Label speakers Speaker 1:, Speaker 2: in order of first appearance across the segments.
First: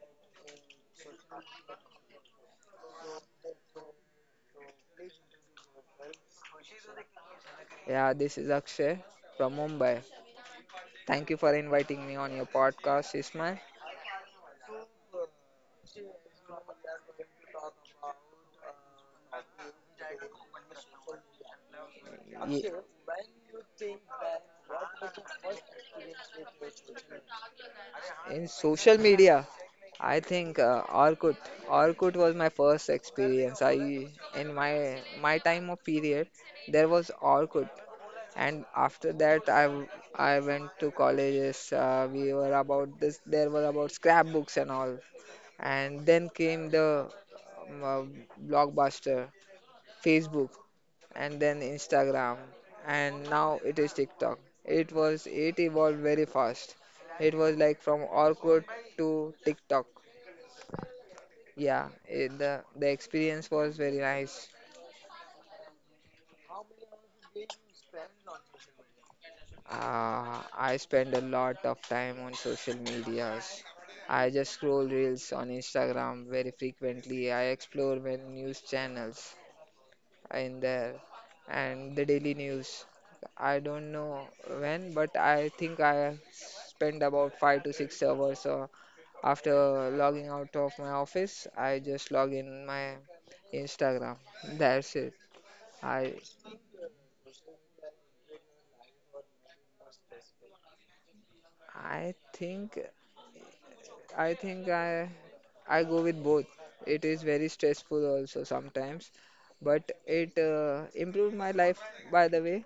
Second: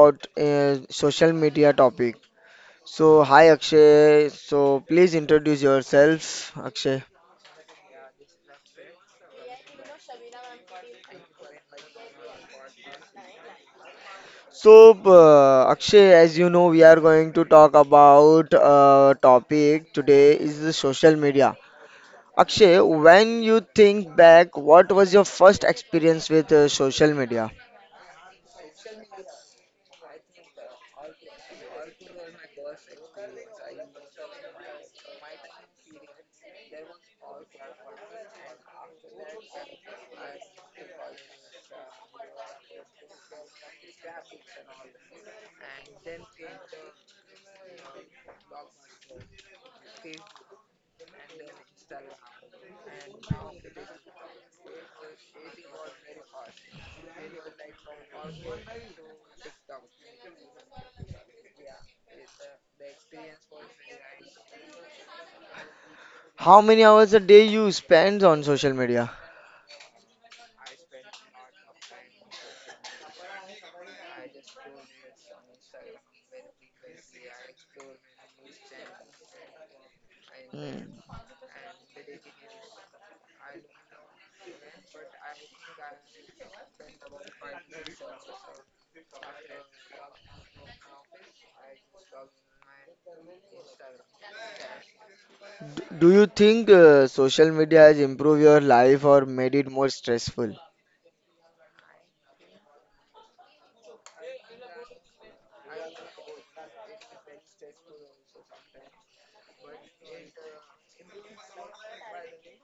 Speaker 1: about social media topic. So hi Akshay. So please introduce yourself, Akshay.
Speaker 2: Yeah, this is Akshay from Mumbai. Thank you for inviting me on your podcast, Ismail.
Speaker 1: So Akshay, as you know, we are going to talk about topic today is the social media.
Speaker 2: Ye-
Speaker 1: Akshay, when you think back, what was your first experience with social media?
Speaker 2: In social media, I think Orkut. Orkut was my first experience. I in my my time of period, there was Orkut, and after that, I went to colleges. We were about this. There were about scrapbooks and all. And then came the um, uh, blockbuster Facebook, and then Instagram, and now it is TikTok. It was it evolved very fast. It was like from Orkut to TikTok. Yeah, the experience was very nice.
Speaker 1: How many hours a day you spend on social media?
Speaker 2: I spend a lot of time on social medias. I just scroll reels on Instagram very frequently. I explore many news channels in there
Speaker 1: Mm.
Speaker 2: and the daily news. I don't know when, but I think I spent about 5 to 6 hours. So after logging out of my office, I just log in my Instagram. That's it.
Speaker 1: Do
Speaker 2: I
Speaker 1: you think social media has improved your life or made it more stressful?
Speaker 2: I think I think I go with both. It is very stressful also sometimes, but it improved my life, by the way.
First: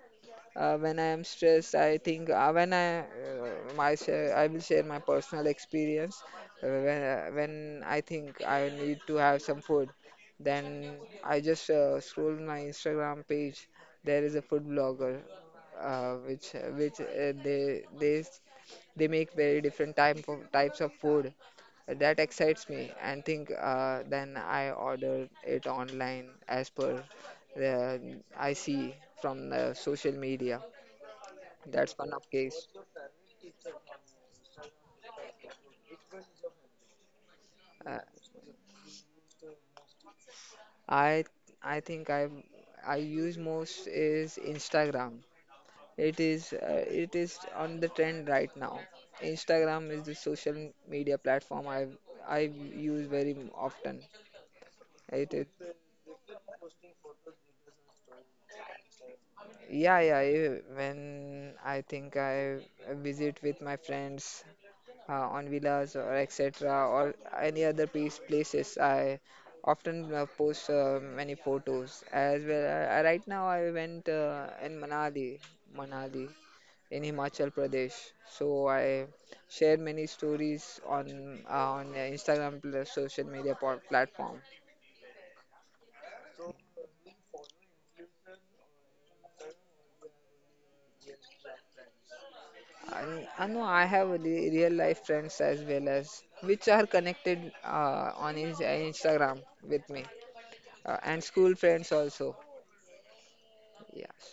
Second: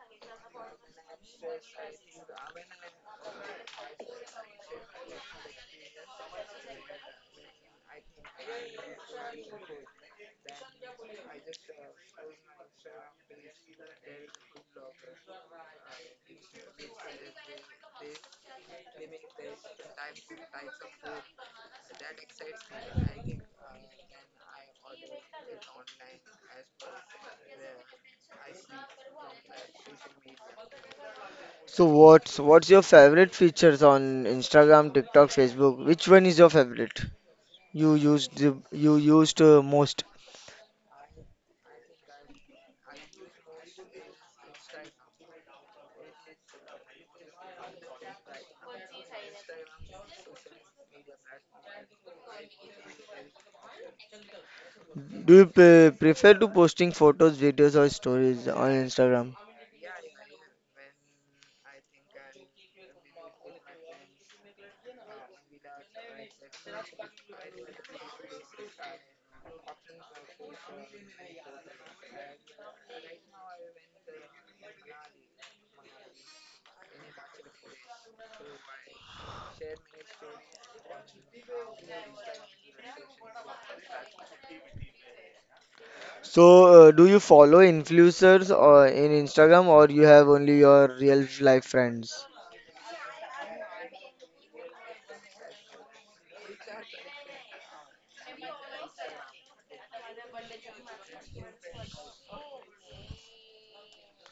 Speaker 2: When I am stressed, I think when I my share, I will share my personal experience. When I think I need to have some food, then I just scroll my Instagram page. There is a food blogger, which they make very different types of food that excites me, and think, then I order it online as per the I see from the social media.
Speaker 1: So
Speaker 2: That's one of
Speaker 1: what's
Speaker 2: case.
Speaker 1: what's your favorite features on Instagram, TikTok, Facebook? Which one is your favorite? You
Speaker 2: Uh,
Speaker 1: used you used most.
Speaker 2: I I think I use most is Instagram. It is on the trend right now. Instagram is the social media platform I use very often.
Speaker 1: Do
Speaker 2: It
Speaker 1: you
Speaker 2: is.
Speaker 1: prefer to posting photos, videos, or stories on Instagram?
Speaker 2: Yeah, yeah. When I think I visit with my friends on villas or etc. or any other places. I often post many photos as well. Right now, I went in Manali, in Himachal Pradesh. So I share many stories on Instagram plus social media platform.
Speaker 1: So do you follow influencers or in Instagram, or you have only your real life friends?
Speaker 2: And I know I have real life friends, as well as which are connected on Instagram with me, and school friends also. Yes.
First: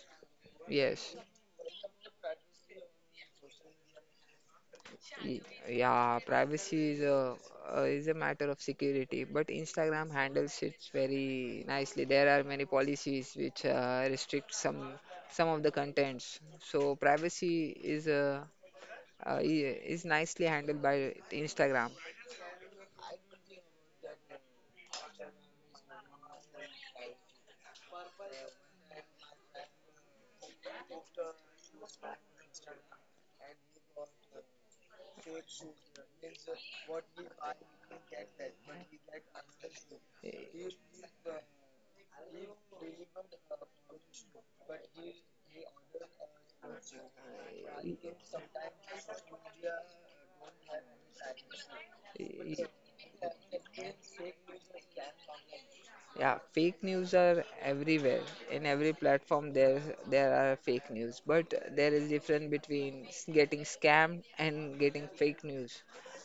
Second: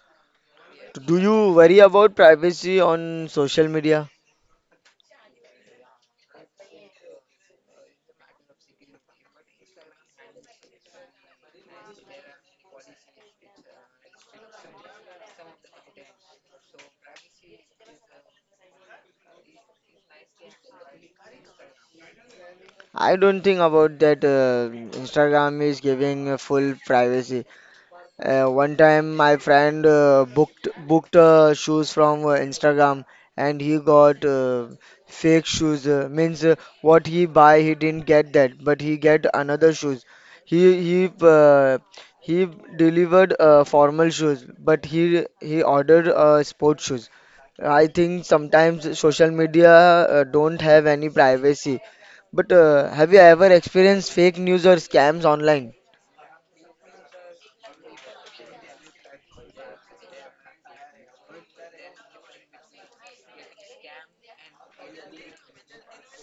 Speaker 2: Yes.
Speaker 1: Do you worry about privacy on social media?
Speaker 2: Y- yeah, privacy is a matter of security, but Instagram handles it very nicely. There are many policies which restrict some of the contents, so privacy is nicely handled by Instagram.
Speaker 1: I don't think about that. Instagram is giving a full privacy. One time, my friend booked shoes from Instagram, and he got fake shoes. Means, what he buy, he didn't get that, but he get another shoes. He he uh, he delivered formal shoes, but he ordered sports shoes. I think sometimes social media don't have any privacy. But have you ever experienced fake news or scams online?
Speaker 2: Yeah, fake news are everywhere. In every platform, there are fake news, but there is difference between getting scammed and getting fake news.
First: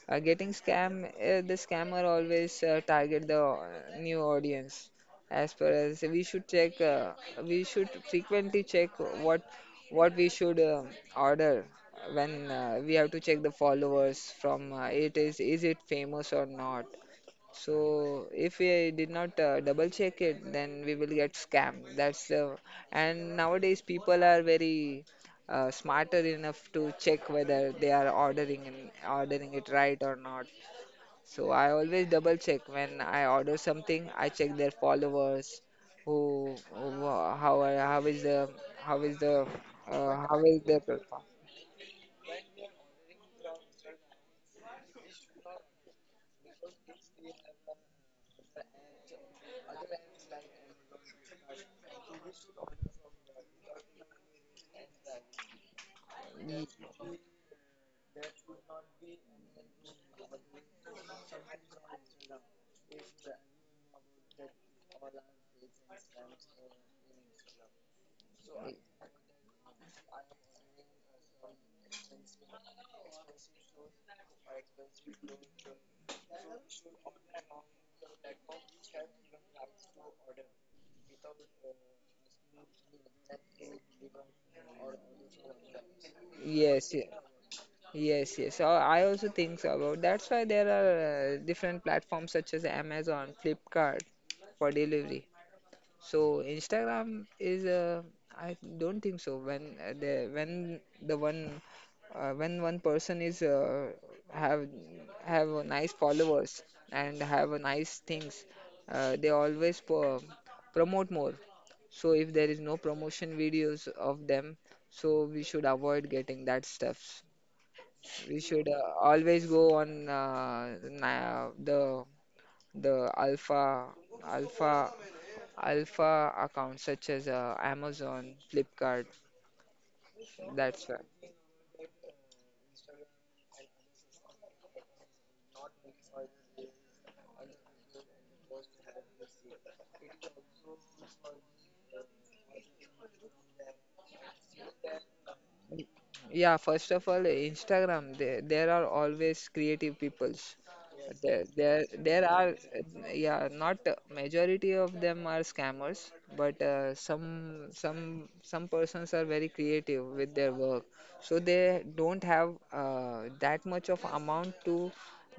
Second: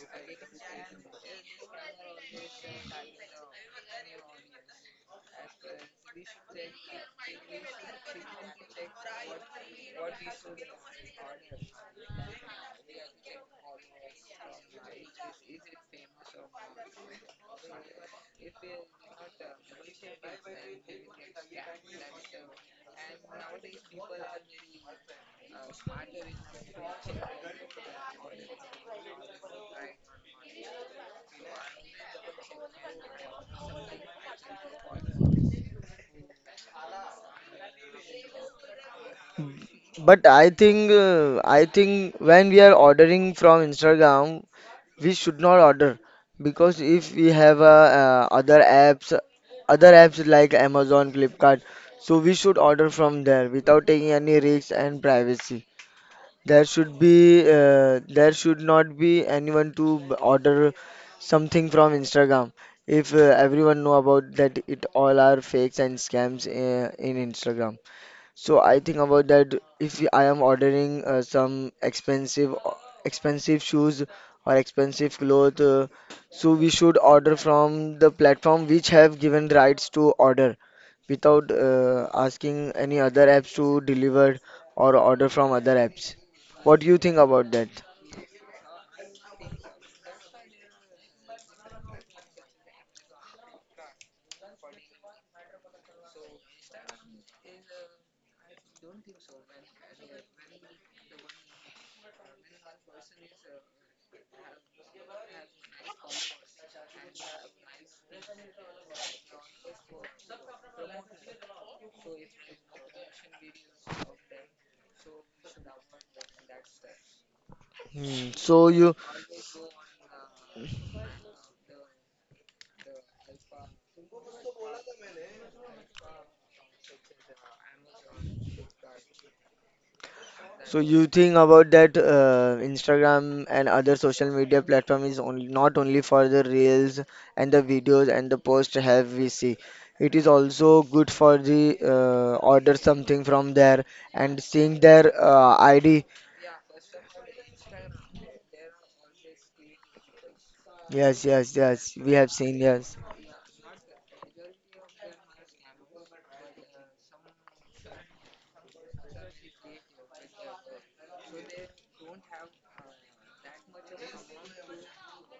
Speaker 2: The scammer always target the new audience. As per as we should check, we should frequently check what what we should order, when we have to check the followers from it. Is it famous or not? So if we did not double check it, then we will get scammed. That's the. And nowadays people are very smarter enough to check whether they are ordering it right or not. So I always double check when I order something. I check their followers. Who how are- how is the how is the
Speaker 1: But
Speaker 2: how
Speaker 1: I
Speaker 2: is their
Speaker 1: think
Speaker 2: profile.
Speaker 1: uh, I think when we are ordering from Instagram, we should not order because if we have other apps like Amazon, Flipkart, so we should order from there without taking any risks and privacy. There
Speaker 2: Y-
Speaker 1: should be uh, there should not be anyone to order something from Instagram if everyone know about that it all are fakes and scams in Instagram. So I think about that if I am ordering some expensive shoes or expensive clothes, so we should order from the platform which have given rights to order without asking any other apps to deliver or order from other apps. What do
Speaker 2: Yes.
Speaker 1: you think about that?
Speaker 2: Yes, yes. So I also think so about that's why there are different platforms such as Amazon, Flipkart, for delivery. So Instagram is. I don't think so, when the when the one when one person is have have a nice followers and have a nice things, they always promote more. So if there is no promotion videos of them, so we should avoid getting that stuff.
Speaker 1: Hmm.
Speaker 2: We
Speaker 1: So
Speaker 2: should
Speaker 1: you
Speaker 2: always go on the alpha alpha accounts such as Amazon, Flipkart.
Speaker 1: So
Speaker 2: That's why.
Speaker 1: you think about that Instagram and other social media platform is only not only for the reels and the videos and the post have we see. It is also good for the order something from there and seeing their ID.
Speaker 2: Yeah, first of all, Instagram, there are always creative peoples.
Speaker 1: Yes, yes, yes. We
Speaker 2: There
Speaker 1: have
Speaker 2: are,
Speaker 1: seen yes.
Speaker 2: yeah, not majority of them are scammers, but some persons are very creative with their work, so they don't have that much of amount to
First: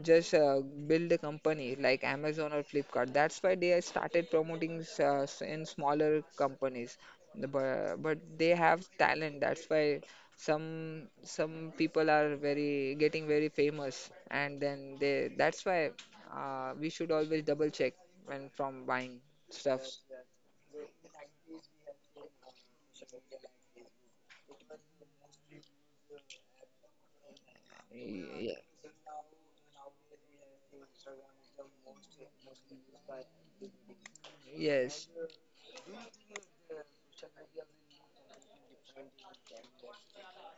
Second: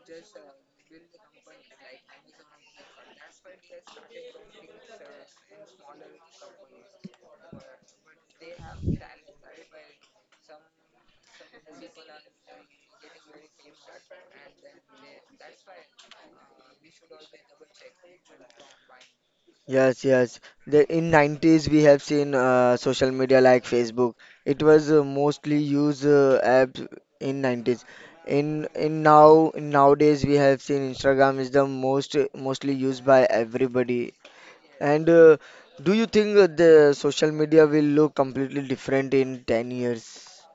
Speaker 2: just build a company like Amazon or Flipkart. That's why they started promoting in smaller companies. But they have talent. That's why some people are very getting very famous, and then they that's why we should always double check when from buying stuffs.
Speaker 1: Yes, yes. The in 90s we have seen social media like Facebook. It was mostly used app in 90s.
Speaker 2: Ye-
Speaker 1: In now in nowadays we have seen Instagram is the most mostly used by everybody.
Speaker 2: yes,
Speaker 1: And do you think the social media will look completely different in 10 years?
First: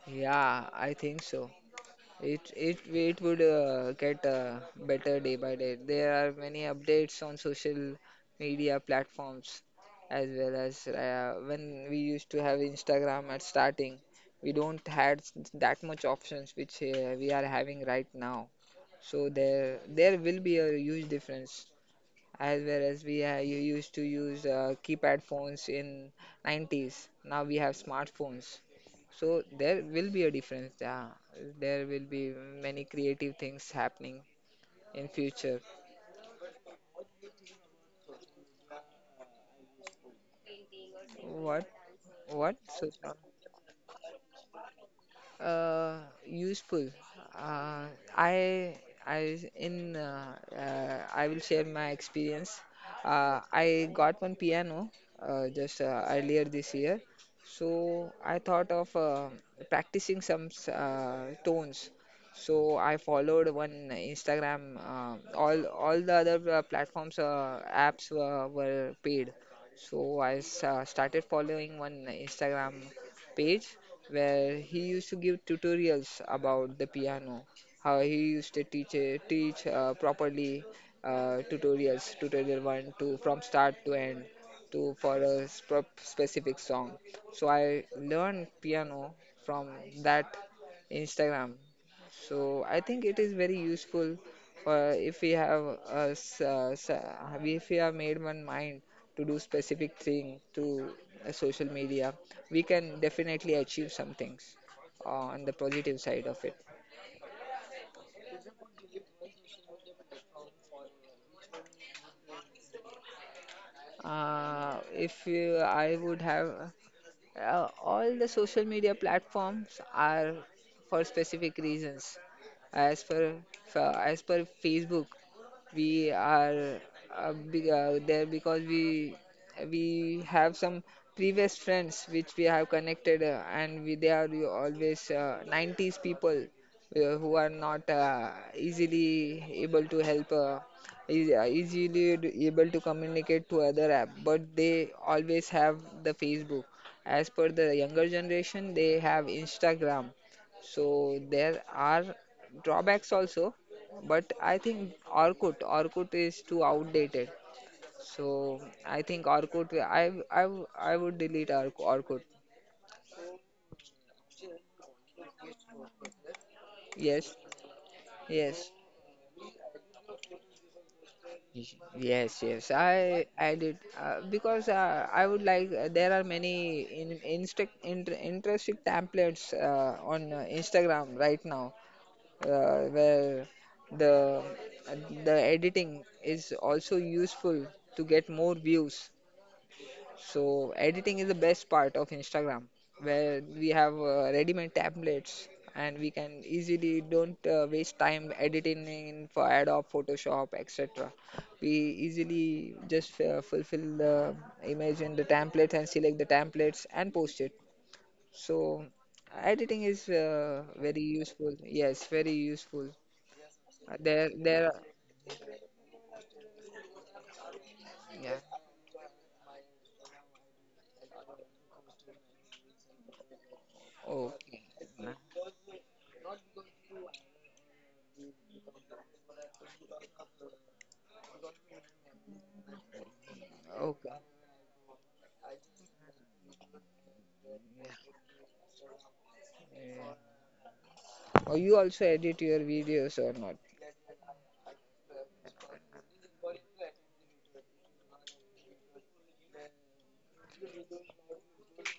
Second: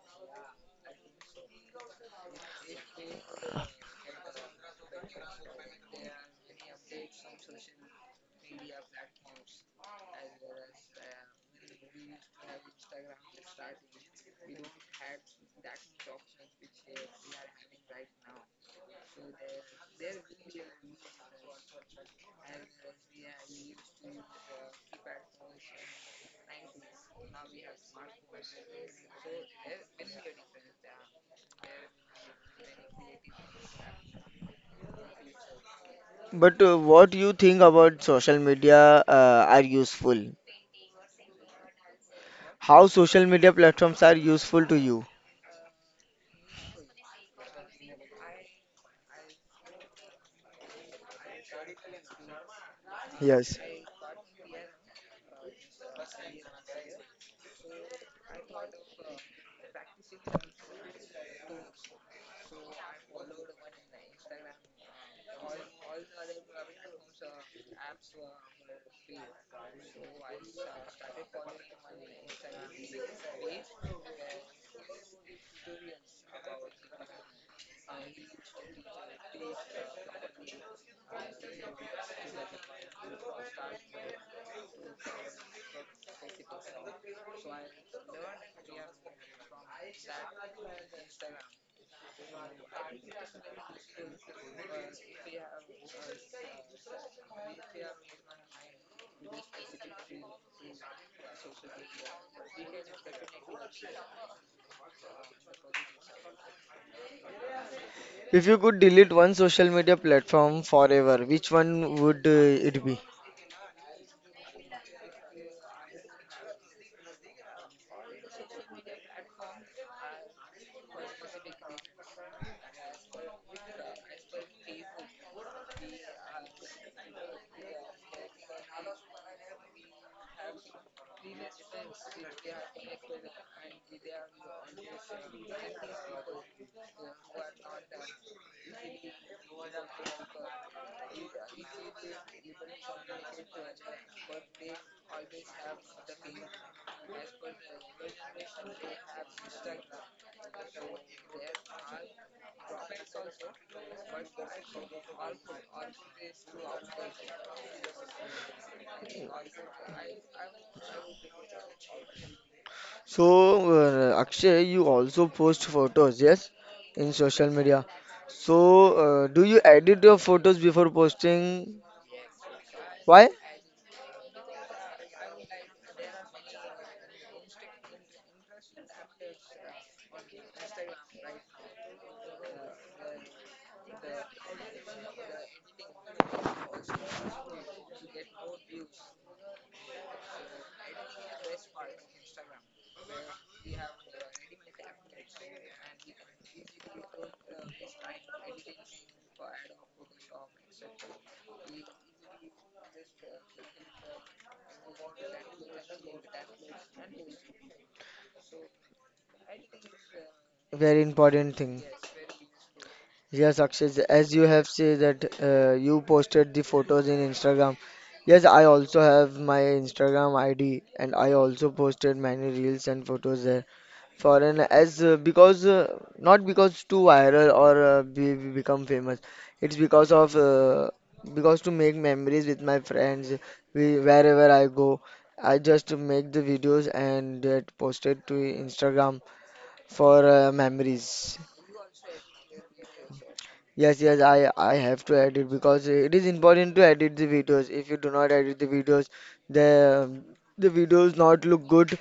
Speaker 2: yeah, I think so. It would get better day by day. There are many updates on social media platforms, as well as when we used to have Instagram at starting, we don't had that much options which we are having right now. So there will be a huge difference, as well as we ha you used to use keypad phones in 90s. Now we have smartphones. So there will be a difference. Yeah, there will be many creative things happening in future.
Speaker 1: But what do you think about social media are useful?
Speaker 2: What? What?
Speaker 1: How social media platforms are useful to you?
Speaker 2: uh, Useful. Uh, I I will share my experience.
Speaker 1: Yes.
Speaker 2: I got one piano, just earlier this year, so I thought of practicing some tones. So I followed one Instagram. All the other platforms apps were paid, so I started following one Instagram page where he used to give tutorials about the piano, how he used to teach properly. Uh, tutorials, tutorial one, two, from start to end, to for a sp specific song. So I learned piano from that Instagram. So I think it is very useful. For if we have a s- s- If we have made one mind to do specific thing through social media, we can definitely achieve some things on the positive side of it.
Speaker 1: If you could delete one social media platform forever, which one would it be?
Speaker 2: If you, I would have. All the social media platforms are for specific reasons. As per as per Facebook, we are there because we have some previous friends which we have connected, they are you always 90s people who are not easily able to help, easily able to communicate to other app, but they always have the Facebook. As per the younger generation, they have Instagram. So there are drawbacks also. But I think Orkut is too outdated. So I think Orkut. I would delete Orkut.
Speaker 1: So, Akshay, you also post photos, yes, in
Speaker 2: Yes,
Speaker 1: social media. So,
Speaker 2: yes,
Speaker 1: do you edit your photos before posting?
Speaker 2: yes, yes. I
Speaker 1: Why?
Speaker 2: I did, because I would like, there are many interesting templates on Instagram right now, where the the editing is also useful to get more views. So editing is the best part of Instagram, where we have ready-made templates, and we can easily don't waste time editing in for Adobe, Photoshop, etc. We easily just fulfill the image in the template and select the templates and post it. So editing is
Speaker 1: Very
Speaker 2: very
Speaker 1: important
Speaker 2: useful.
Speaker 1: thing.
Speaker 2: Yes, very useful.
Speaker 1: Yes, Akshay,
Speaker 2: Uh, There,
Speaker 1: as you
Speaker 2: there.
Speaker 1: have
Speaker 2: are-
Speaker 1: said that you posted the photos in Instagram.
Speaker 2: Yeah.
Speaker 1: Yes, I also have my Instagram ID and I also posted many reels and photos there.
Speaker 2: Oh,
Speaker 1: Foreign
Speaker 2: okay.
Speaker 1: as because not because too viral or become famous. It's because of because to make memories with my friends. We
Speaker 2: Okay.
Speaker 1: wherever I go, I just make the videos and get posted to Instagram
Speaker 2: Yeah.
Speaker 1: for memories.
Speaker 2: Oh, you also edit your videos or not?
Speaker 1: Yes, yes, I have to edit because it is important to edit the videos. If you do not edit the the videos not look good,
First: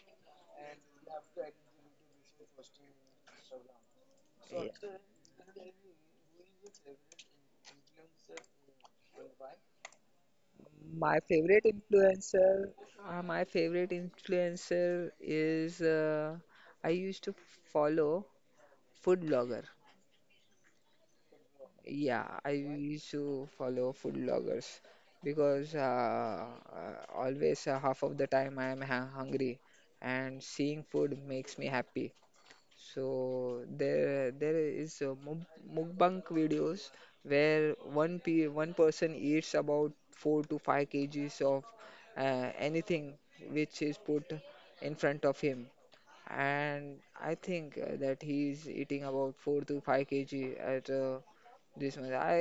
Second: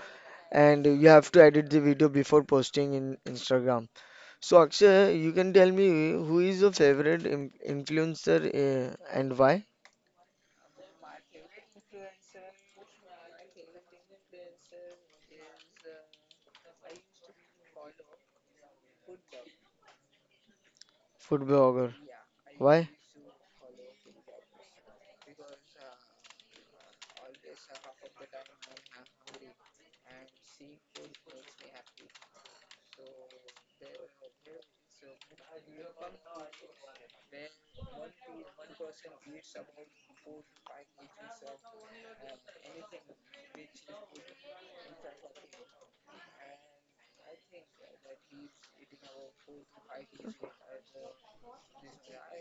Speaker 1: and you have to edit the video before posting in Instagram. So
Speaker 2: Yeah.
Speaker 1: Akshay, you can tell me who is your favorite influencer and why?
Speaker 2: My favorite influencer, my favorite influencer is, I used to follow food blogger.
Speaker 1: Food blogger.
Speaker 2: Yeah, I
Speaker 1: Why?
Speaker 2: used to follow food bloggers because always half of the time I am ha hungry, and seeing food makes me happy. So there is mukbang videos where one person eats about 4 to 5 kgs of anything which is put in front of him, and I think that he's eating about 4 to 5 kg at this much. I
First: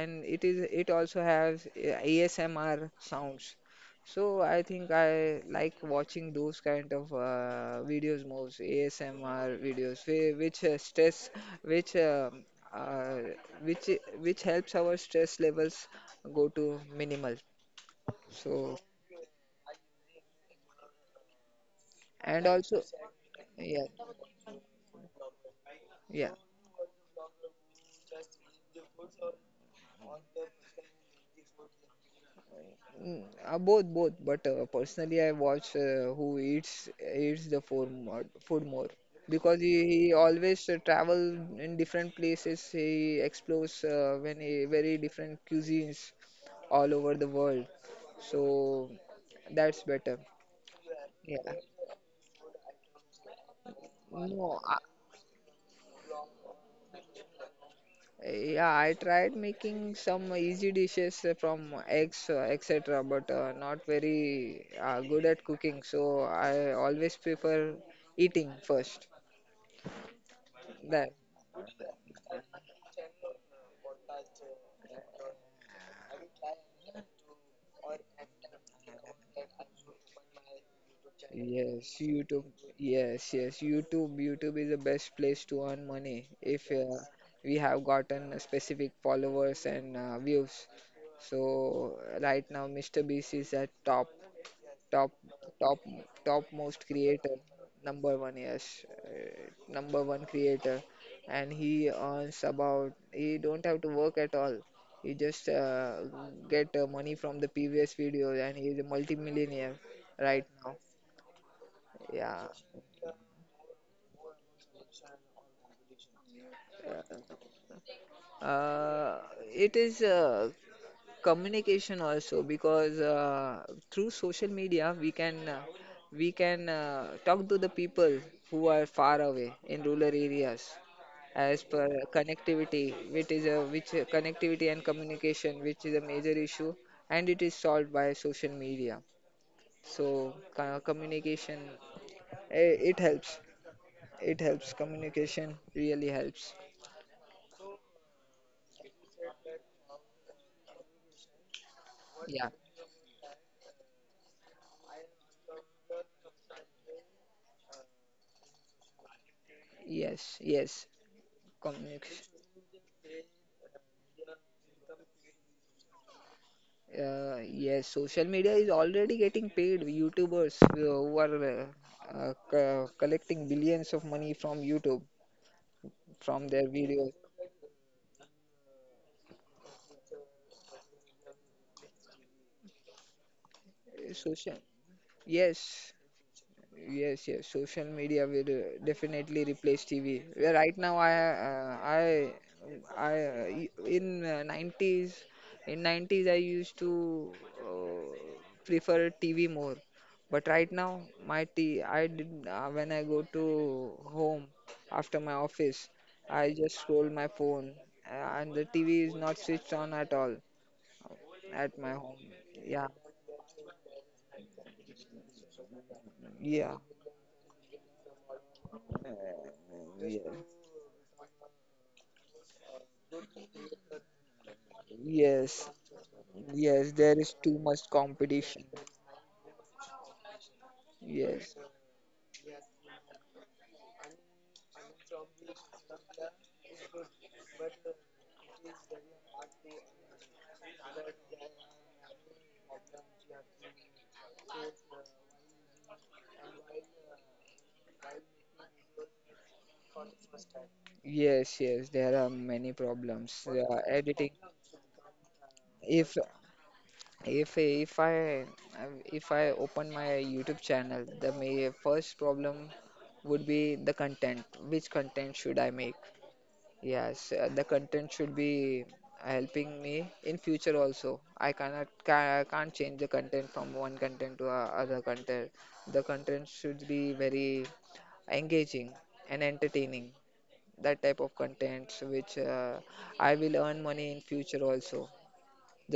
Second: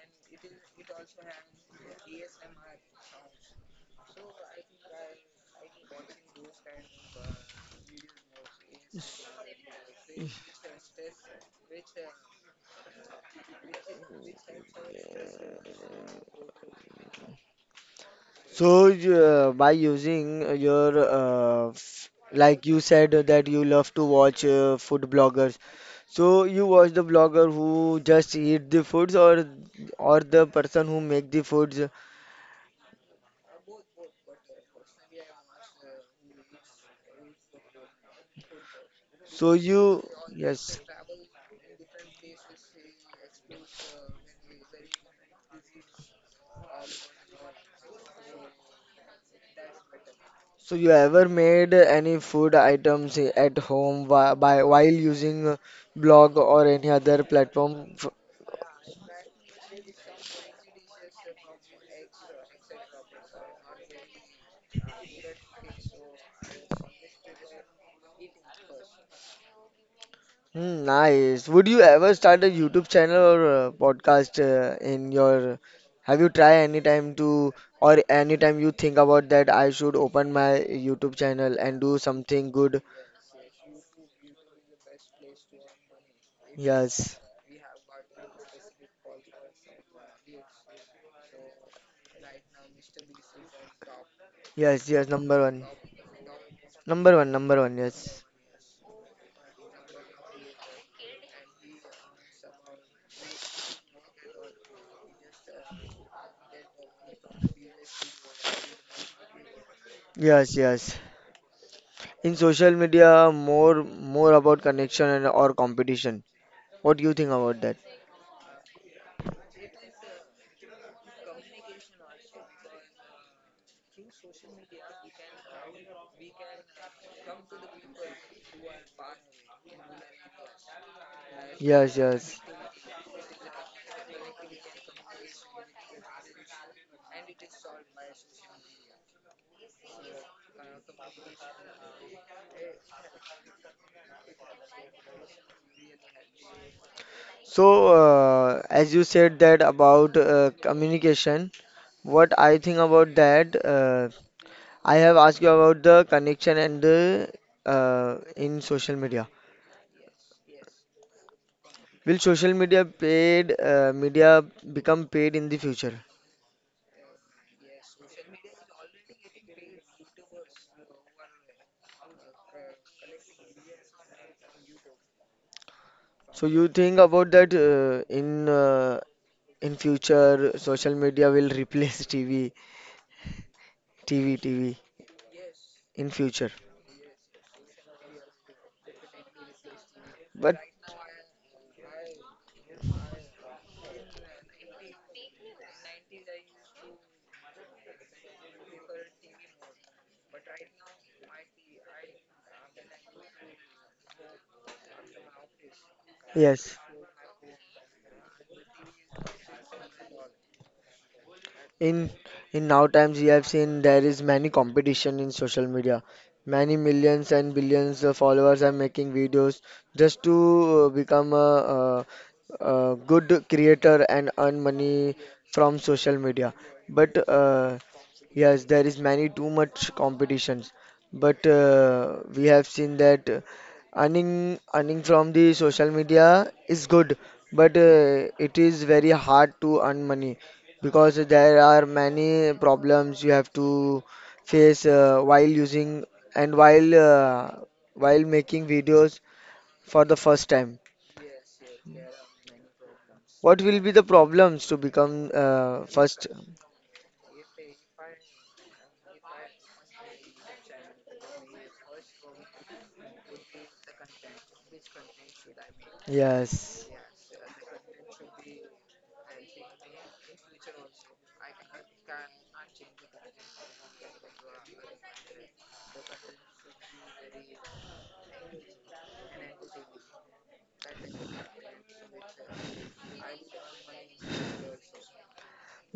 Speaker 2: and it also has ASMR sounds. So I think I like watching those kind of videos most. ASMR videos which stress which uh, uh, which which helps our stress levels go to minimal. So,
Speaker 1: So you, by using your
Speaker 2: and
Speaker 1: like you
Speaker 2: also.
Speaker 1: said that you
Speaker 2: Yeah,
Speaker 1: love to watch food bloggers.
Speaker 2: yeah.
Speaker 1: So you watch the blogger who just eat the foods or the person who make the foods.
Speaker 2: Mm, both. But personally, I watch who eats the food more, food more.
Speaker 1: So
Speaker 2: Because
Speaker 1: you
Speaker 2: he always
Speaker 1: yes.
Speaker 2: travel in different places. He explores very different cuisines all over the world. So that's better.
Speaker 1: So you ever
Speaker 2: Yeah.
Speaker 1: made any food items at home
Speaker 2: No,
Speaker 1: by while using a blog or any other platform? F-
Speaker 2: yeah. I tried making some easy dishes from eggs, etc. But not very good at cooking. So I always prefer eating first.
Speaker 1: Hmm,
Speaker 2: That.
Speaker 1: nice. Would you ever start a YouTube channel or a podcast in your? Have you tried any time to or any time you think about that I should open my YouTube channel and
Speaker 2: Yes,
Speaker 1: do
Speaker 2: YouTube.
Speaker 1: something good?
Speaker 2: Yes, yes, YouTube. YouTube is the best place to earn money if
Speaker 1: Yes,
Speaker 2: we have gotten specific followers and views. So right now, Mr. Beast is at top,
Speaker 1: yes, yes.
Speaker 2: top,
Speaker 1: Number one,
Speaker 2: top, top most
Speaker 1: number one,
Speaker 2: creator,
Speaker 1: number one.
Speaker 2: number
Speaker 1: Yes,
Speaker 2: one. Yes, number one creator, and he earns about. He don't have to work at all. He just get money from the previous videos, and he is a multi-millionaire right
Speaker 1: yes,
Speaker 2: now.
Speaker 1: yes. In
Speaker 2: Yeah.
Speaker 1: social media, more about connection and or competition. What do you
Speaker 2: Yeah.
Speaker 1: think about that?
Speaker 2: Uh, it is communication also because through social media we can talk to the people who are far away in rural areas as per
Speaker 1: Yes, yes.
Speaker 2: connectivity, which is a which connectivity and communication which is a major issue, and it is solved by social media. So communication, it helps. It helps communication, really helps.
Speaker 1: So, as you said that about communication, what
Speaker 2: Yeah.
Speaker 1: I think about that, I have asked you about the connection and the in social media.
Speaker 2: Yes, yes.
Speaker 1: Will
Speaker 2: Communication.
Speaker 1: social media paid media become paid in the future?
Speaker 2: Yes, social media is already getting paid. YouTubers who are collecting billions of money from YouTube
Speaker 1: So
Speaker 2: from their
Speaker 1: you think
Speaker 2: videos.
Speaker 1: about that in future social media will replace TV, TV,
Speaker 2: Social.
Speaker 1: TV
Speaker 2: Yes.
Speaker 1: in future.
Speaker 2: Yes, yes. Social media will definitely replace TV. Yeah.
Speaker 1: But
Speaker 2: Right now, in in 90s, I used to uh, prefer TV more. But right now, my t, I did when I go to home after my office, I
Speaker 1: yes.
Speaker 2: just scroll my phone, and the TV is not switched on at all at my
Speaker 1: in
Speaker 2: home.
Speaker 1: in
Speaker 2: Yeah,
Speaker 1: now times we have seen there is many competition in social media
Speaker 2: yeah,
Speaker 1: many millions and billions of followers are making videos just
Speaker 2: yeah.
Speaker 1: to become a good creator and earn money
Speaker 2: Yes.
Speaker 1: from social media
Speaker 2: Yes, there
Speaker 1: but
Speaker 2: is too much competition.
Speaker 1: yes there is many too much competitions but
Speaker 2: Yes.
Speaker 1: we have seen that earning from the social media is good but it is very hard to earn money because there are many problems you have to face while using and while making videos for the first time.
Speaker 2: Yes, yes, there are many problems.
Speaker 1: What will be the
Speaker 2: Editing.
Speaker 1: problems to become
Speaker 2: If
Speaker 1: first?
Speaker 2: if if I if I open my YouTube channel, the may first problem would be the content. Which content should I make?
Speaker 1: Yes.
Speaker 2: Yes, the content should be helping me in future also. I cannot ca can't change the content from one content to other content. The content should be very engaging and entertaining, that type of contents which I will earn money in future also,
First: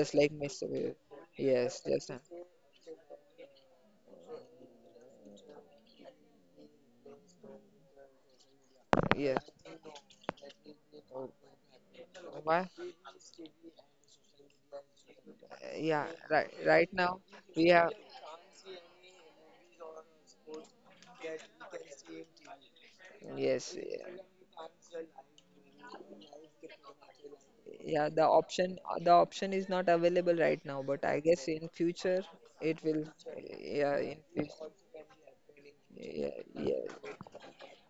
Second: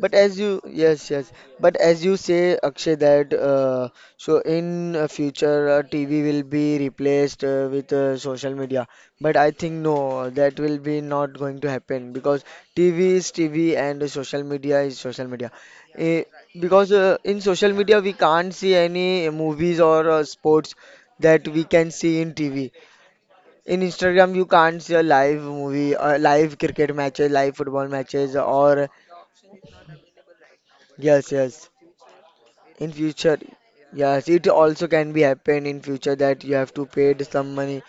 Speaker 1: But
Speaker 2: like
Speaker 1: as you,
Speaker 2: Mr. Will.
Speaker 1: yes, yes. But
Speaker 2: Yes,
Speaker 1: as
Speaker 2: just.
Speaker 1: you say, Akshay, that so in future TV will be replaced with social media. But I
Speaker 2: Yes.
Speaker 1: think no, that will be not going to happen because
Speaker 2: Why?
Speaker 1: TV is TV and social media is social media.
Speaker 2: Yeah,
Speaker 1: Eh,
Speaker 2: right
Speaker 1: because
Speaker 2: now
Speaker 1: in
Speaker 2: we
Speaker 1: social
Speaker 2: have.
Speaker 1: media we can't see any movies or sports that we can see in TV.
Speaker 2: Yes.
Speaker 1: In Instagram you can't see a live movie, live cricket matches, live football
Speaker 2: Yeah, the
Speaker 1: matches,
Speaker 2: option
Speaker 1: or
Speaker 2: the option is not available right now, but I
Speaker 1: yes,
Speaker 2: guess in
Speaker 1: yes.
Speaker 2: future it
Speaker 1: In
Speaker 2: will.
Speaker 1: future,
Speaker 2: Yeah, in
Speaker 1: yes, it
Speaker 2: future.
Speaker 1: also can be happen in future
Speaker 2: Yeah,
Speaker 1: that you have to
Speaker 2: yeah.
Speaker 1: pay some money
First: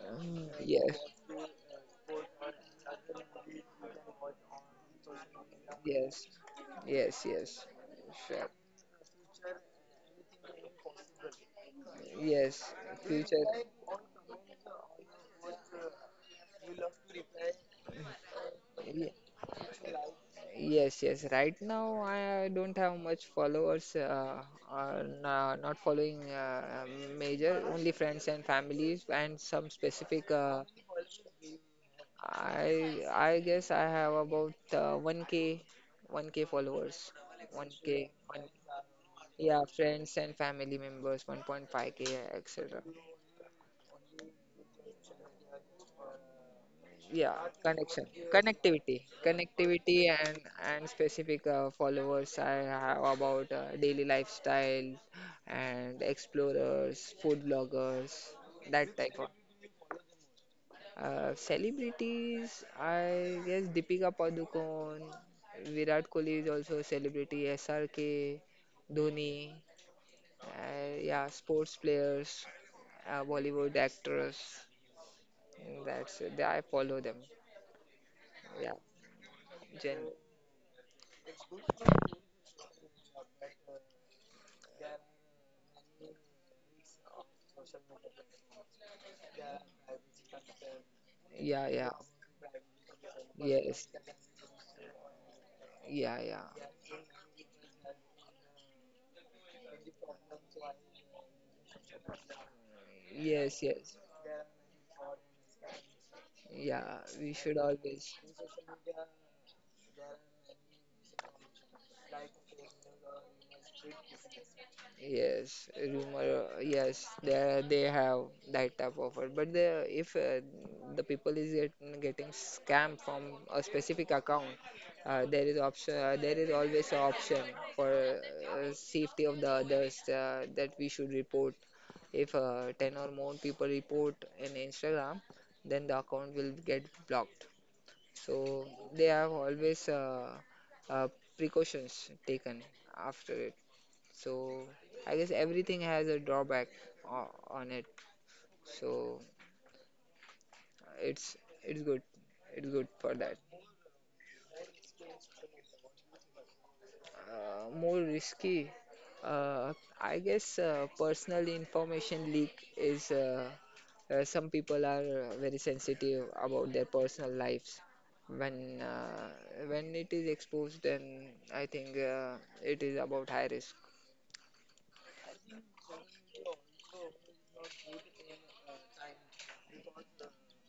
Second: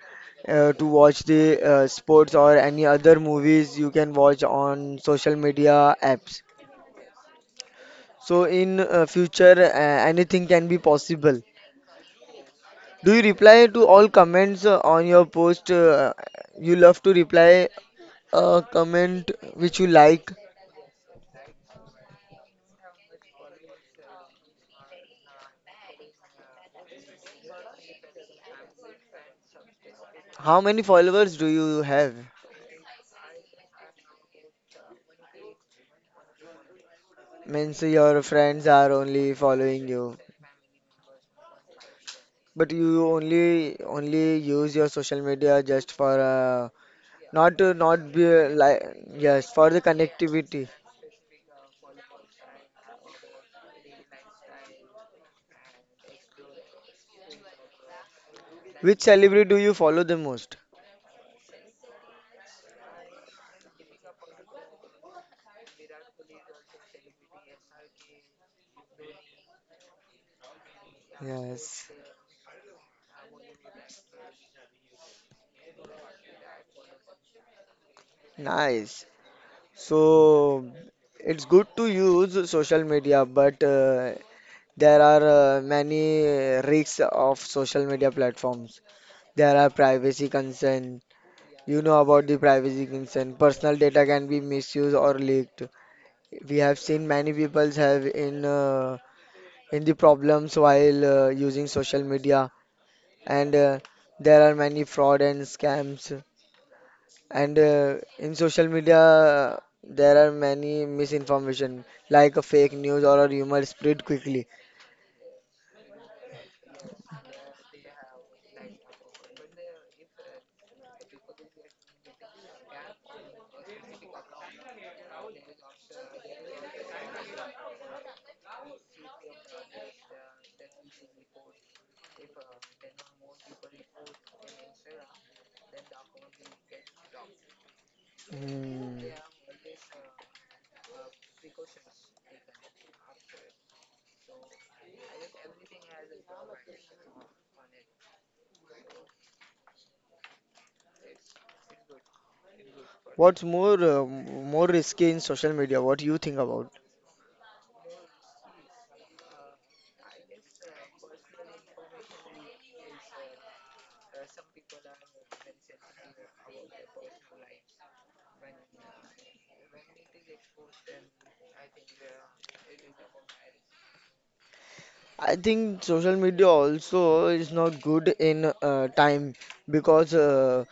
Speaker 2: Mm.
Speaker 1: to watch the sports or any other movies you can watch on social media
Speaker 2: Yes,
Speaker 1: apps.
Speaker 2: yes, yes, yes.
Speaker 1: So
Speaker 2: Sure.
Speaker 1: in future, anything can be possible.
Speaker 2: Yes,
Speaker 1: Do you
Speaker 2: future.
Speaker 1: reply to all comments on your post? You love to reply a
Speaker 2: Ye-
Speaker 1: comment which you like.
Speaker 2: Yes, yes. Right now, I don't have much followers. Not following major, only friends and families, and some specific.
Speaker 1: How
Speaker 2: Uh,
Speaker 1: many followers do you have?
Speaker 2: I I guess I have about 1K, 1K followers,
Speaker 1: Means
Speaker 2: 1K.
Speaker 1: your friends are only
Speaker 2: Yeah,
Speaker 1: following
Speaker 2: friends
Speaker 1: you.
Speaker 2: and family members, 1.5k,
Speaker 1: But
Speaker 2: etc.
Speaker 1: you only use your social media just for
Speaker 2: Yeah,
Speaker 1: not to
Speaker 2: connection,
Speaker 1: not be like
Speaker 2: connectivity,
Speaker 1: yes for the
Speaker 2: and
Speaker 1: connectivity.
Speaker 2: specific followers I have about daily lifestyle and explorers, food bloggers, that
Speaker 1: Which
Speaker 2: type of.
Speaker 1: celebrity do you follow the most?
Speaker 2: Celebrities. I guess Deepika Padukone, Virat Kohli is also a celebrity. SRK, Dhoni, yeah, sports
Speaker 1: Yes,
Speaker 2: players, Bollywood actors. And that's it. I follow them. Yeah.
Speaker 1: nice.
Speaker 2: Gen.
Speaker 1: So it's good to use social media, but there are many risks of social media platforms. There are privacy concern.
Speaker 2: Yeah,
Speaker 1: You
Speaker 2: yeah.
Speaker 1: know about the privacy concern. Personal
Speaker 2: Yes.
Speaker 1: data can be misused or leaked.
Speaker 2: Yeah, yeah.
Speaker 1: We have seen many people have in the problems while using social media, and
Speaker 2: Yes, yes.
Speaker 1: there are many fraud and scams.
Speaker 2: Yeah. We should
Speaker 1: And uh,
Speaker 2: always.
Speaker 1: in social media, uh, there are many misinformation like a fake news or a rumor spread quickly.
Speaker 2: Yes, rumor. Yes, they have that type of it. But the if the people is getting scam from a specific account, there is option. There is always an option for safety of the others that we should report. If 10 or more people report in Instagram, then the account will get blocked. So
Speaker 1: Hmm.
Speaker 2: they have always uh, precautions taken after it. So I guess everything has a drawback on it. So it's it's good. It's good for that.
Speaker 1: What's more risky in social media? What you think about?
Speaker 2: More risky. Uh, I guess personal information leak is. Some people are very sensitive about their personal lives. When uh, when it is exposed, then I think it is about high risk.
Speaker 1: I think social media also is not good in time because uh,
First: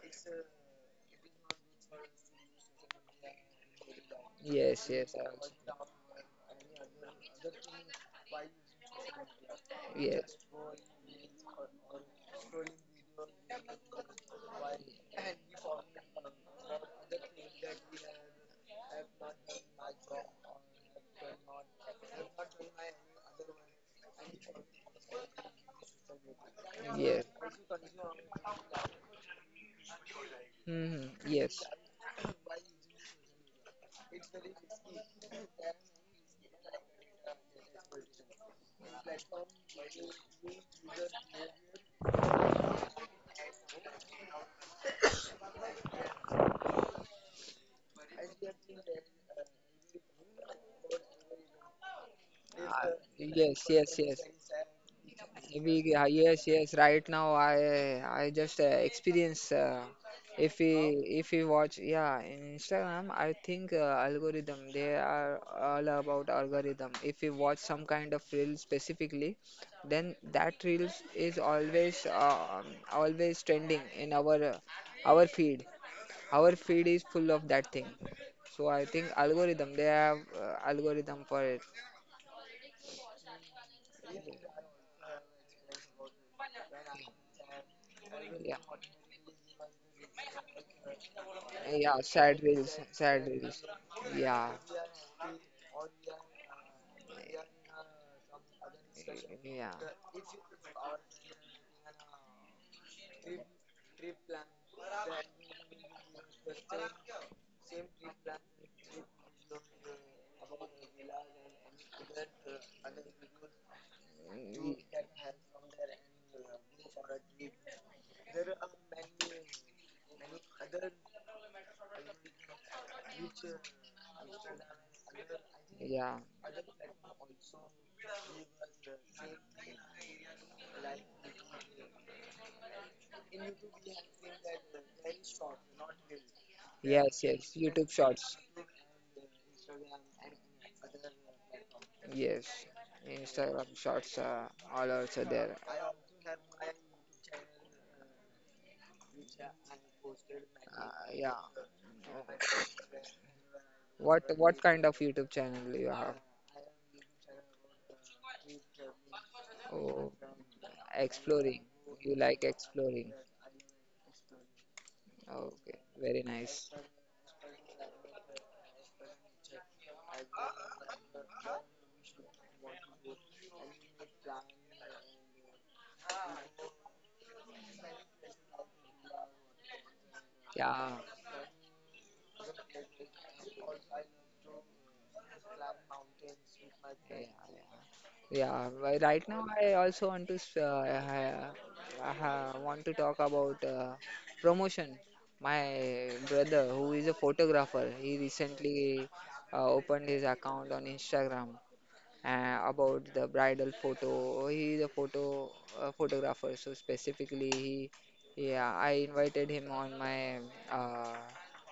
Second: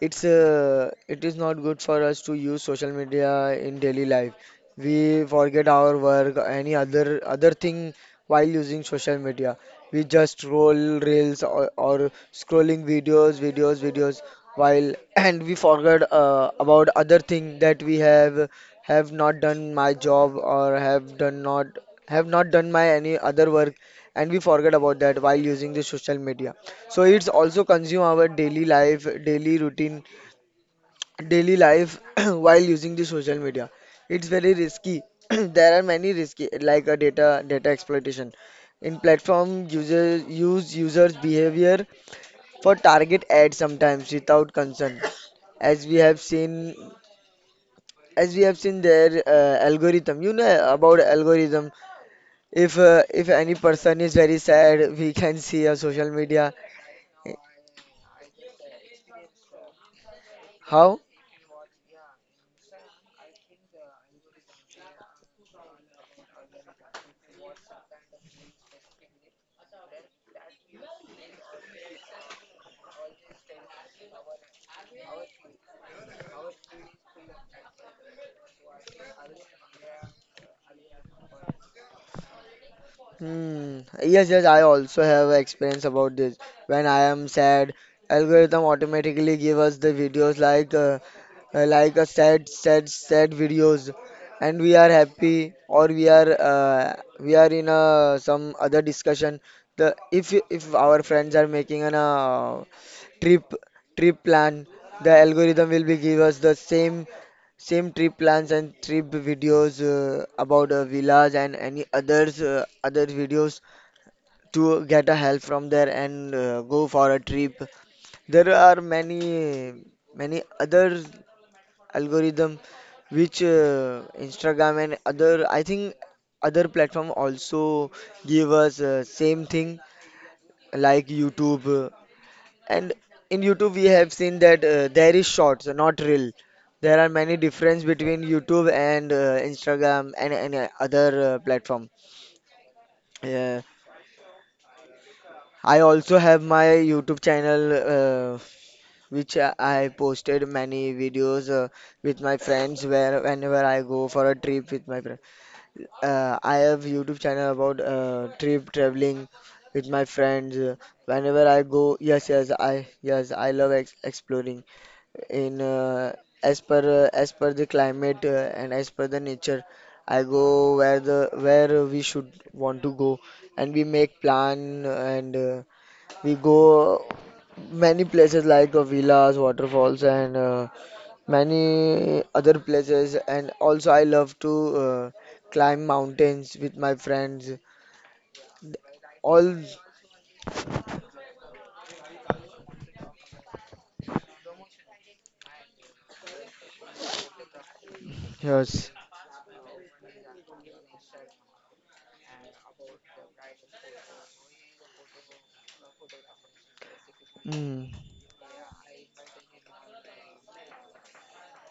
Speaker 1: it's uh, it is not good for us to use social media in daily life.
Speaker 2: Yes, yes,
Speaker 1: We forget our work, any other thing while using social media. We
Speaker 2: yes.
Speaker 1: just scroll reels, or scrolling videos while and we forget about other thing that we have not done my job or have done not have not done my any other work and we forget about that while using the social media, so
Speaker 2: Yes.
Speaker 1: it's also consume our daily life daily routine
Speaker 2: Hmm.
Speaker 1: daily
Speaker 2: Yes.
Speaker 1: life while using the social media. It's very risky. There are many risky like a data exploitation in platform users use users behavior for target ads sometimes without concern, as we have seen, as we have seen their algorithm. You know about algorithm. If
Speaker 2: Uh,
Speaker 1: if any
Speaker 2: yes. Yes.
Speaker 1: person is
Speaker 2: Yes.
Speaker 1: very sad, we can see a
Speaker 2: We
Speaker 1: social
Speaker 2: Yes,
Speaker 1: media.
Speaker 2: yes, right now I just experience. If we
Speaker 1: How?
Speaker 2: if we watch, yeah, in Instagram, I think algorithm, they are all about algorithm. If we watch some kind of reel specifically, then that reels is always always trending in our feed. Our feed is full of that thing. So I think algorithm, they have algorithm for it.
Speaker 1: Hmm. Yes, yes, I also have experience about this. When I am sad, algorithm automatically give us the videos
Speaker 2: Yeah,
Speaker 1: like a
Speaker 2: sad
Speaker 1: sad,
Speaker 2: reels,
Speaker 1: sad,
Speaker 2: sad
Speaker 1: sad
Speaker 2: reels.
Speaker 1: videos,
Speaker 2: Yeah.
Speaker 1: and we are happy or we are in a some other discussion.
Speaker 2: Yeah.
Speaker 1: The if our friends are making an trip trip plan, the algorithm will be give us the same Same trip plans and trip videos about villas and any others other videos to
Speaker 2: Y-
Speaker 1: get a help from there and go for a trip. There are many other algorithm which Instagram and other, I think,
Speaker 2: Yeah.
Speaker 1: other platform also give us same thing like YouTube. And in YouTube, we have seen that there is shorts, not real. There are
Speaker 2: Yes,
Speaker 1: many
Speaker 2: yes.
Speaker 1: difference
Speaker 2: YouTube
Speaker 1: between
Speaker 2: Shorts.
Speaker 1: YouTube and Instagram and any other platform.
Speaker 2: Yes.
Speaker 1: Uh,
Speaker 2: Instagram Shorts all also there.
Speaker 1: I also have my YouTube channel, which I posted many
Speaker 2: Yeah.
Speaker 1: videos with my friends where whenever I go for a
Speaker 2: What
Speaker 1: trip
Speaker 2: kind
Speaker 1: with
Speaker 2: of
Speaker 1: my friend.
Speaker 2: YouTube channel you have?
Speaker 1: I have YouTube channel about trip traveling with my
Speaker 2: Oh,
Speaker 1: friends. Whenever I
Speaker 2: exploring.
Speaker 1: go,
Speaker 2: You
Speaker 1: yes,
Speaker 2: like exploring.
Speaker 1: yes, I love ex exploring. In
Speaker 2: Okay, very
Speaker 1: As
Speaker 2: nice.
Speaker 1: per as per the climate and as per the nature, I go where the where we should want to go, and we make plan, and we go many places like villas, waterfalls, and
Speaker 2: Yeah,
Speaker 1: many other places, and also I love to uh, climb mountains with my
Speaker 2: yeah,
Speaker 1: friends
Speaker 2: yeah. Yeah. Right now,
Speaker 1: all
Speaker 2: I also want to want to talk about promotion. My brother, who is a photographer, he
Speaker 1: yes.
Speaker 2: recently opened his account on Instagram, about the bridal photo. He's a photographer, so specifically
Speaker 1: Hmm.
Speaker 2: yeah, I invited him on my uh,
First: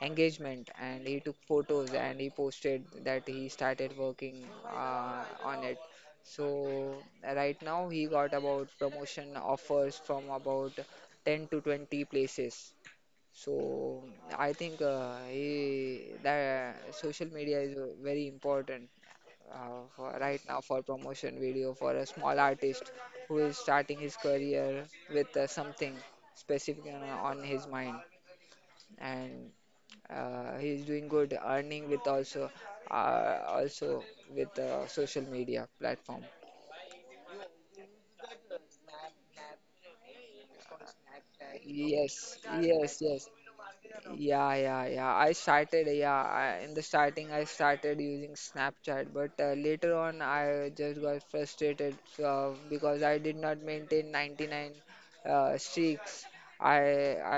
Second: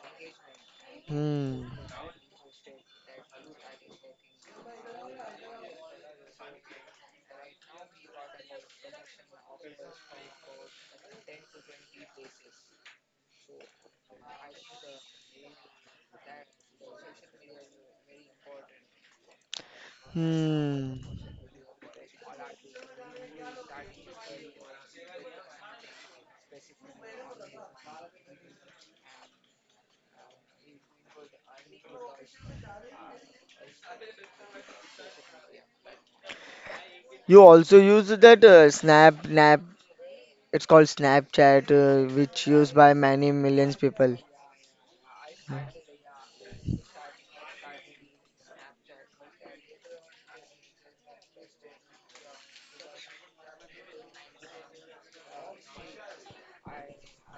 Speaker 2: engagement, and he took
Speaker 1: Hmm.
Speaker 2: photos and he posted that he started working on it. So right now he got about promotion offers from about 10 to 20 places. So I think that social media is very important for right now, for
Speaker 1: Hmm.
Speaker 2: promotion video for a small artist who is starting his career with something specific on his mind, and he is doing good earning with also, uh, also with social media platform.
Speaker 1: You also use that snap nap It's called Snapchat,
Speaker 2: Yes,
Speaker 1: which used by
Speaker 2: yes, yes.
Speaker 1: many millions people.
Speaker 2: Yeah, yeah, yeah. I started, yeah. In the starting, I started using Snapchat, but later on, I just got frustrated because I did not maintain 99 streaks. I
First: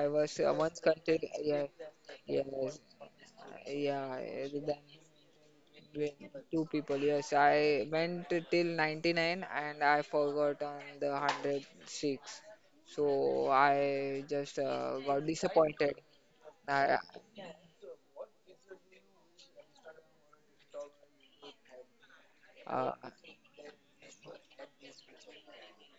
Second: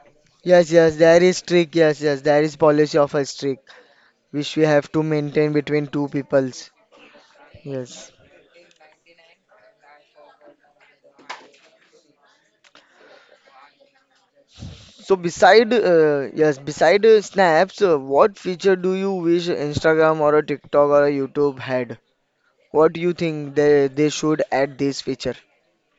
Speaker 2: I was
Speaker 1: Yes,
Speaker 2: once
Speaker 1: yes, there
Speaker 2: counted.
Speaker 1: is
Speaker 2: Yeah,
Speaker 1: trick. Yes, yes, there is
Speaker 2: yes,
Speaker 1: policy of a trick
Speaker 2: yeah,
Speaker 1: which
Speaker 2: rather
Speaker 1: we
Speaker 2: than
Speaker 1: have to maintain between two
Speaker 2: doing two
Speaker 1: peoples.
Speaker 2: people. Yes, I
Speaker 1: Yes.
Speaker 2: went till 99 and I forgot on the 100 streaks, so I just
Speaker 1: So
Speaker 2: got
Speaker 1: beside
Speaker 2: disappointed.
Speaker 1: yes,
Speaker 2: I,
Speaker 1: beside snaps, what feature do you wish Instagram or a TikTok or a YouTube had?
Speaker 2: uh,
Speaker 1: What do you think they should add this feature?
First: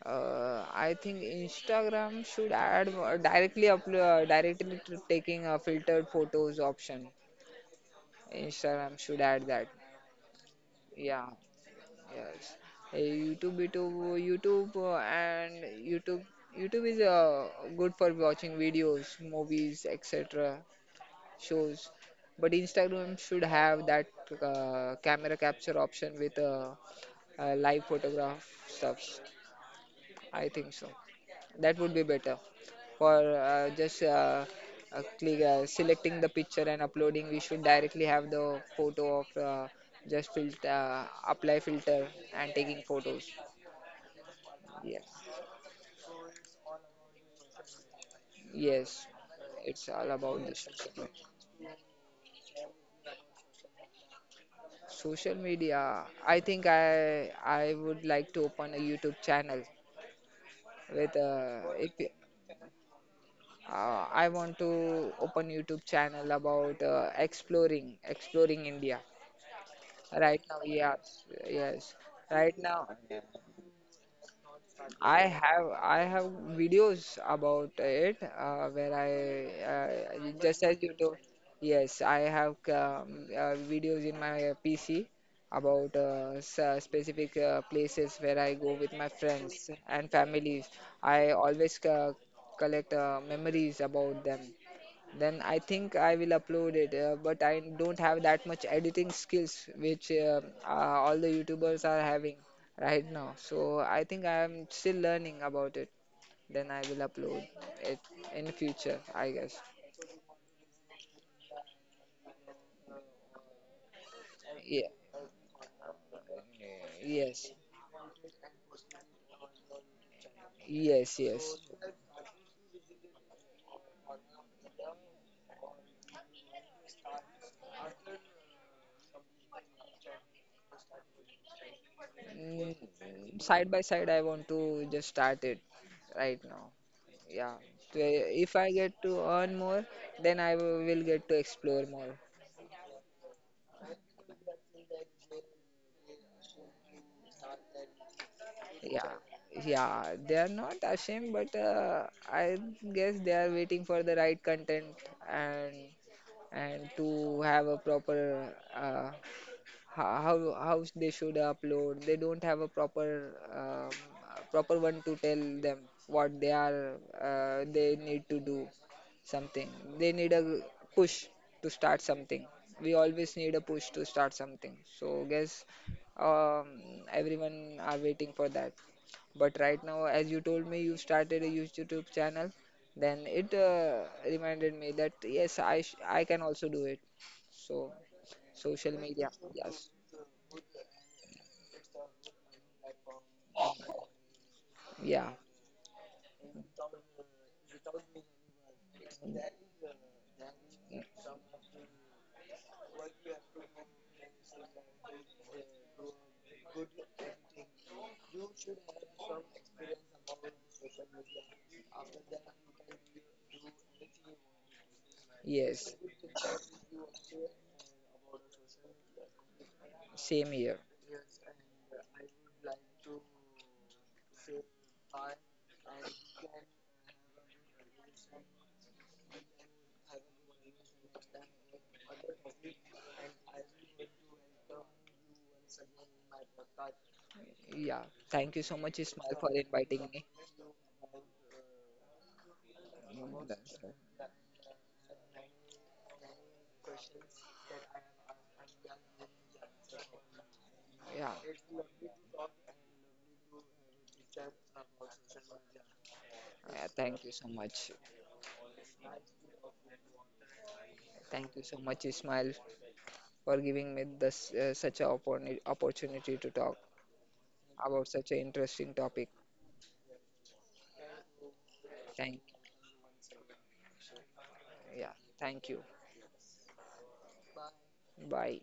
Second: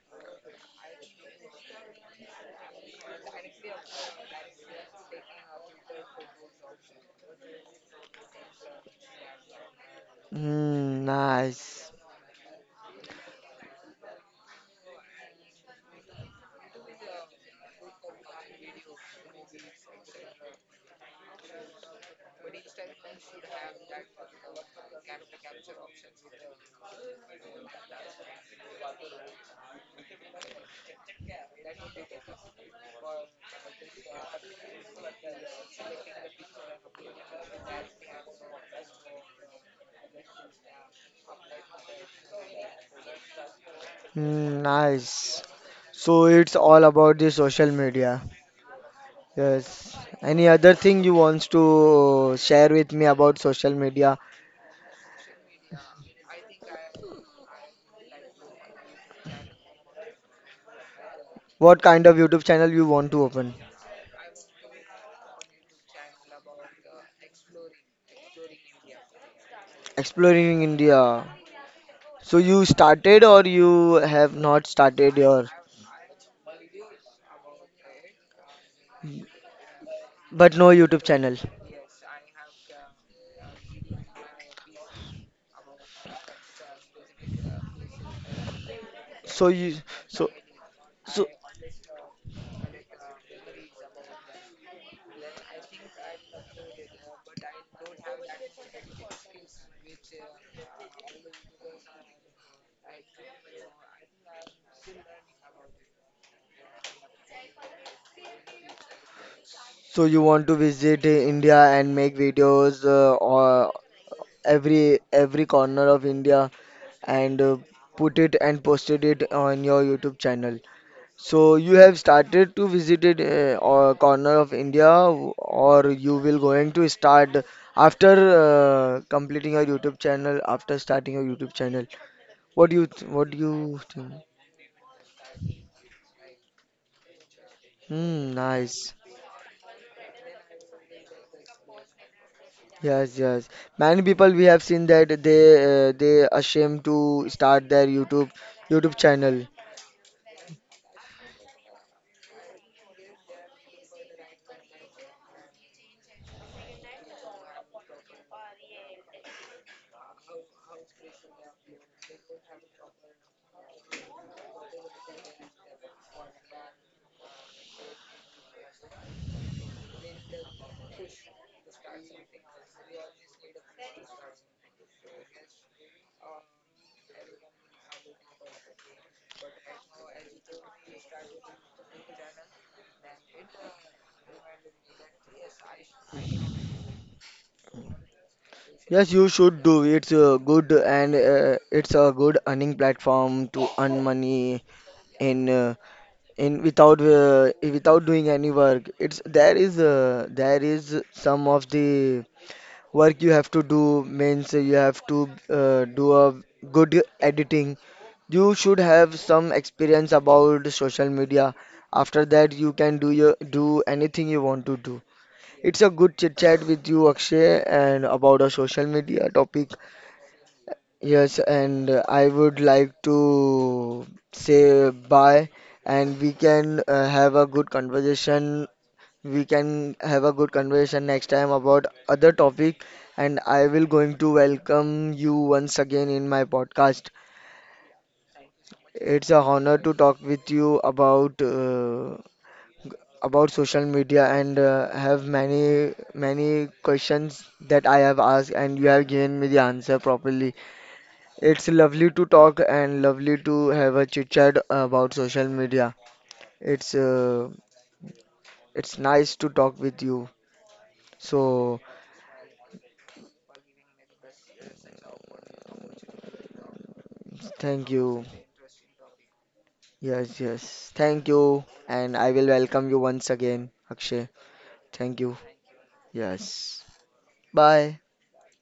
Speaker 2: I think Instagram should add more-, directly upload directly to taking a filtered photos option. Instagram should add that.
Speaker 1: Hmm,
Speaker 2: Yeah,
Speaker 1: nice.
Speaker 2: yes. Uh, YouTube, YouTube, YouTube, uh, and YouTube, YouTube is good for watching videos, movies, etc. shows. But Instagram should have that camera capture option with live photograph stuffs. I think so. That would be better for selecting the picture and uploading. We should directly have the photo of just filter, apply filter, and taking photos.
Speaker 1: Hmm,
Speaker 2: Yes,
Speaker 1: nice. So it's all about the social media.
Speaker 2: yes. It's
Speaker 1: Yes.
Speaker 2: all about the
Speaker 1: Any other
Speaker 2: social media.
Speaker 1: thing you wants to share with me about social media?
Speaker 2: Social media, I think I would like to open a YouTube channel with,
Speaker 1: What
Speaker 2: if
Speaker 1: kind of YouTube channel you want to open?
Speaker 2: I want to open YouTube channel about exploring India. Right now.
Speaker 1: Exploring
Speaker 2: Yeah,
Speaker 1: India.
Speaker 2: yes.
Speaker 1: So
Speaker 2: Right
Speaker 1: you
Speaker 2: now,
Speaker 1: started or you have not started
Speaker 2: i
Speaker 1: your
Speaker 2: have i have videos about it, where I
Speaker 1: but
Speaker 2: just
Speaker 1: no
Speaker 2: as you
Speaker 1: YouTube
Speaker 2: do.
Speaker 1: channel.
Speaker 2: Yes, I have videos in my PC about specific places where I go with my
Speaker 1: So
Speaker 2: friends
Speaker 1: you,
Speaker 2: and
Speaker 1: so
Speaker 2: families.
Speaker 1: so
Speaker 2: I always collect memories about them. Then I think I will upload it. But I don't have that much editing skills, which all the YouTubers are having right now. So I think I am still learning about it. Then I will upload it in future, I guess.
Speaker 1: so you want to visit India and make videos or
Speaker 2: Yeah.
Speaker 1: every corner of India and
Speaker 2: Yes.
Speaker 1: uh, put it and posted it on your YouTube channel.
Speaker 2: Yes.
Speaker 1: So
Speaker 2: Yes.
Speaker 1: you have started to visited a or corner of India, w- or you will going to start after completing your YouTube channel, after starting your YouTube channel.
Speaker 2: Mm.
Speaker 1: What do you
Speaker 2: Side by side,
Speaker 1: think?
Speaker 2: I want to just start it right now. Yeah. So,
Speaker 1: Hmm,
Speaker 2: if I get
Speaker 1: nice.
Speaker 2: to earn more, then I will get to explore more.
Speaker 1: Yes, yes. Many people we have seen that they ashamed to start their YouTube
Speaker 2: Yeah,
Speaker 1: channel.
Speaker 2: yeah, they are not ashamed, but I guess they are waiting for the right content, and to have a proper, how they should upload. They don't have a proper proper one to tell them what they need to do something. They need a push to start something. We always need a push to start something. So, guess um, everyone are waiting for that. But right now, as you told me, you started a YouTube channel, then it reminded me that yes, I can also do it. So social
Speaker 1: Yes, you
Speaker 2: media,
Speaker 1: should do.
Speaker 2: yes.
Speaker 1: It's a good and it's a good earning platform to earn money
Speaker 2: Yeah,
Speaker 1: in uh, in without without doing any work. It's there is some of the work you have to do, means you have to do a good editing. You should have some experience about social media. After that you can do anything you want to do. It's a
Speaker 2: yes.
Speaker 1: good chit chat with you, Akshay, and about a social media topic.
Speaker 2: Same here.
Speaker 1: Yes, and I would like to say bye, and we can have a good conversation. We can have a good conversation next time about other topic, and I will going to welcome you once again in my podcast.
Speaker 2: Yeah, thank you so much,
Speaker 1: It's
Speaker 2: Ismail,
Speaker 1: a
Speaker 2: for
Speaker 1: honor to
Speaker 2: inviting
Speaker 1: talk
Speaker 2: me.
Speaker 1: with you about social media and have many many questions that I have asked, and you have given me the answer properly.
Speaker 2: Yeah,
Speaker 1: It's lovely to talk and lovely to have a chit chat about social media.
Speaker 2: yeah,
Speaker 1: It's
Speaker 2: thank you so
Speaker 1: uh,
Speaker 2: much.
Speaker 1: it's nice to talk with you.
Speaker 2: Thank you so
Speaker 1: So
Speaker 2: much, Ismail, for giving me this such an opportunity to talk
Speaker 1: thank
Speaker 2: about
Speaker 1: you.
Speaker 2: such an interesting topic.
Speaker 1: Yes, yes. Thank you. And I
Speaker 2: Thank
Speaker 1: will welcome you once again, Akshay.
Speaker 2: Yeah,
Speaker 1: Thank you.
Speaker 2: thank you.
Speaker 1: Yes. Bye.
Speaker 2: Bye.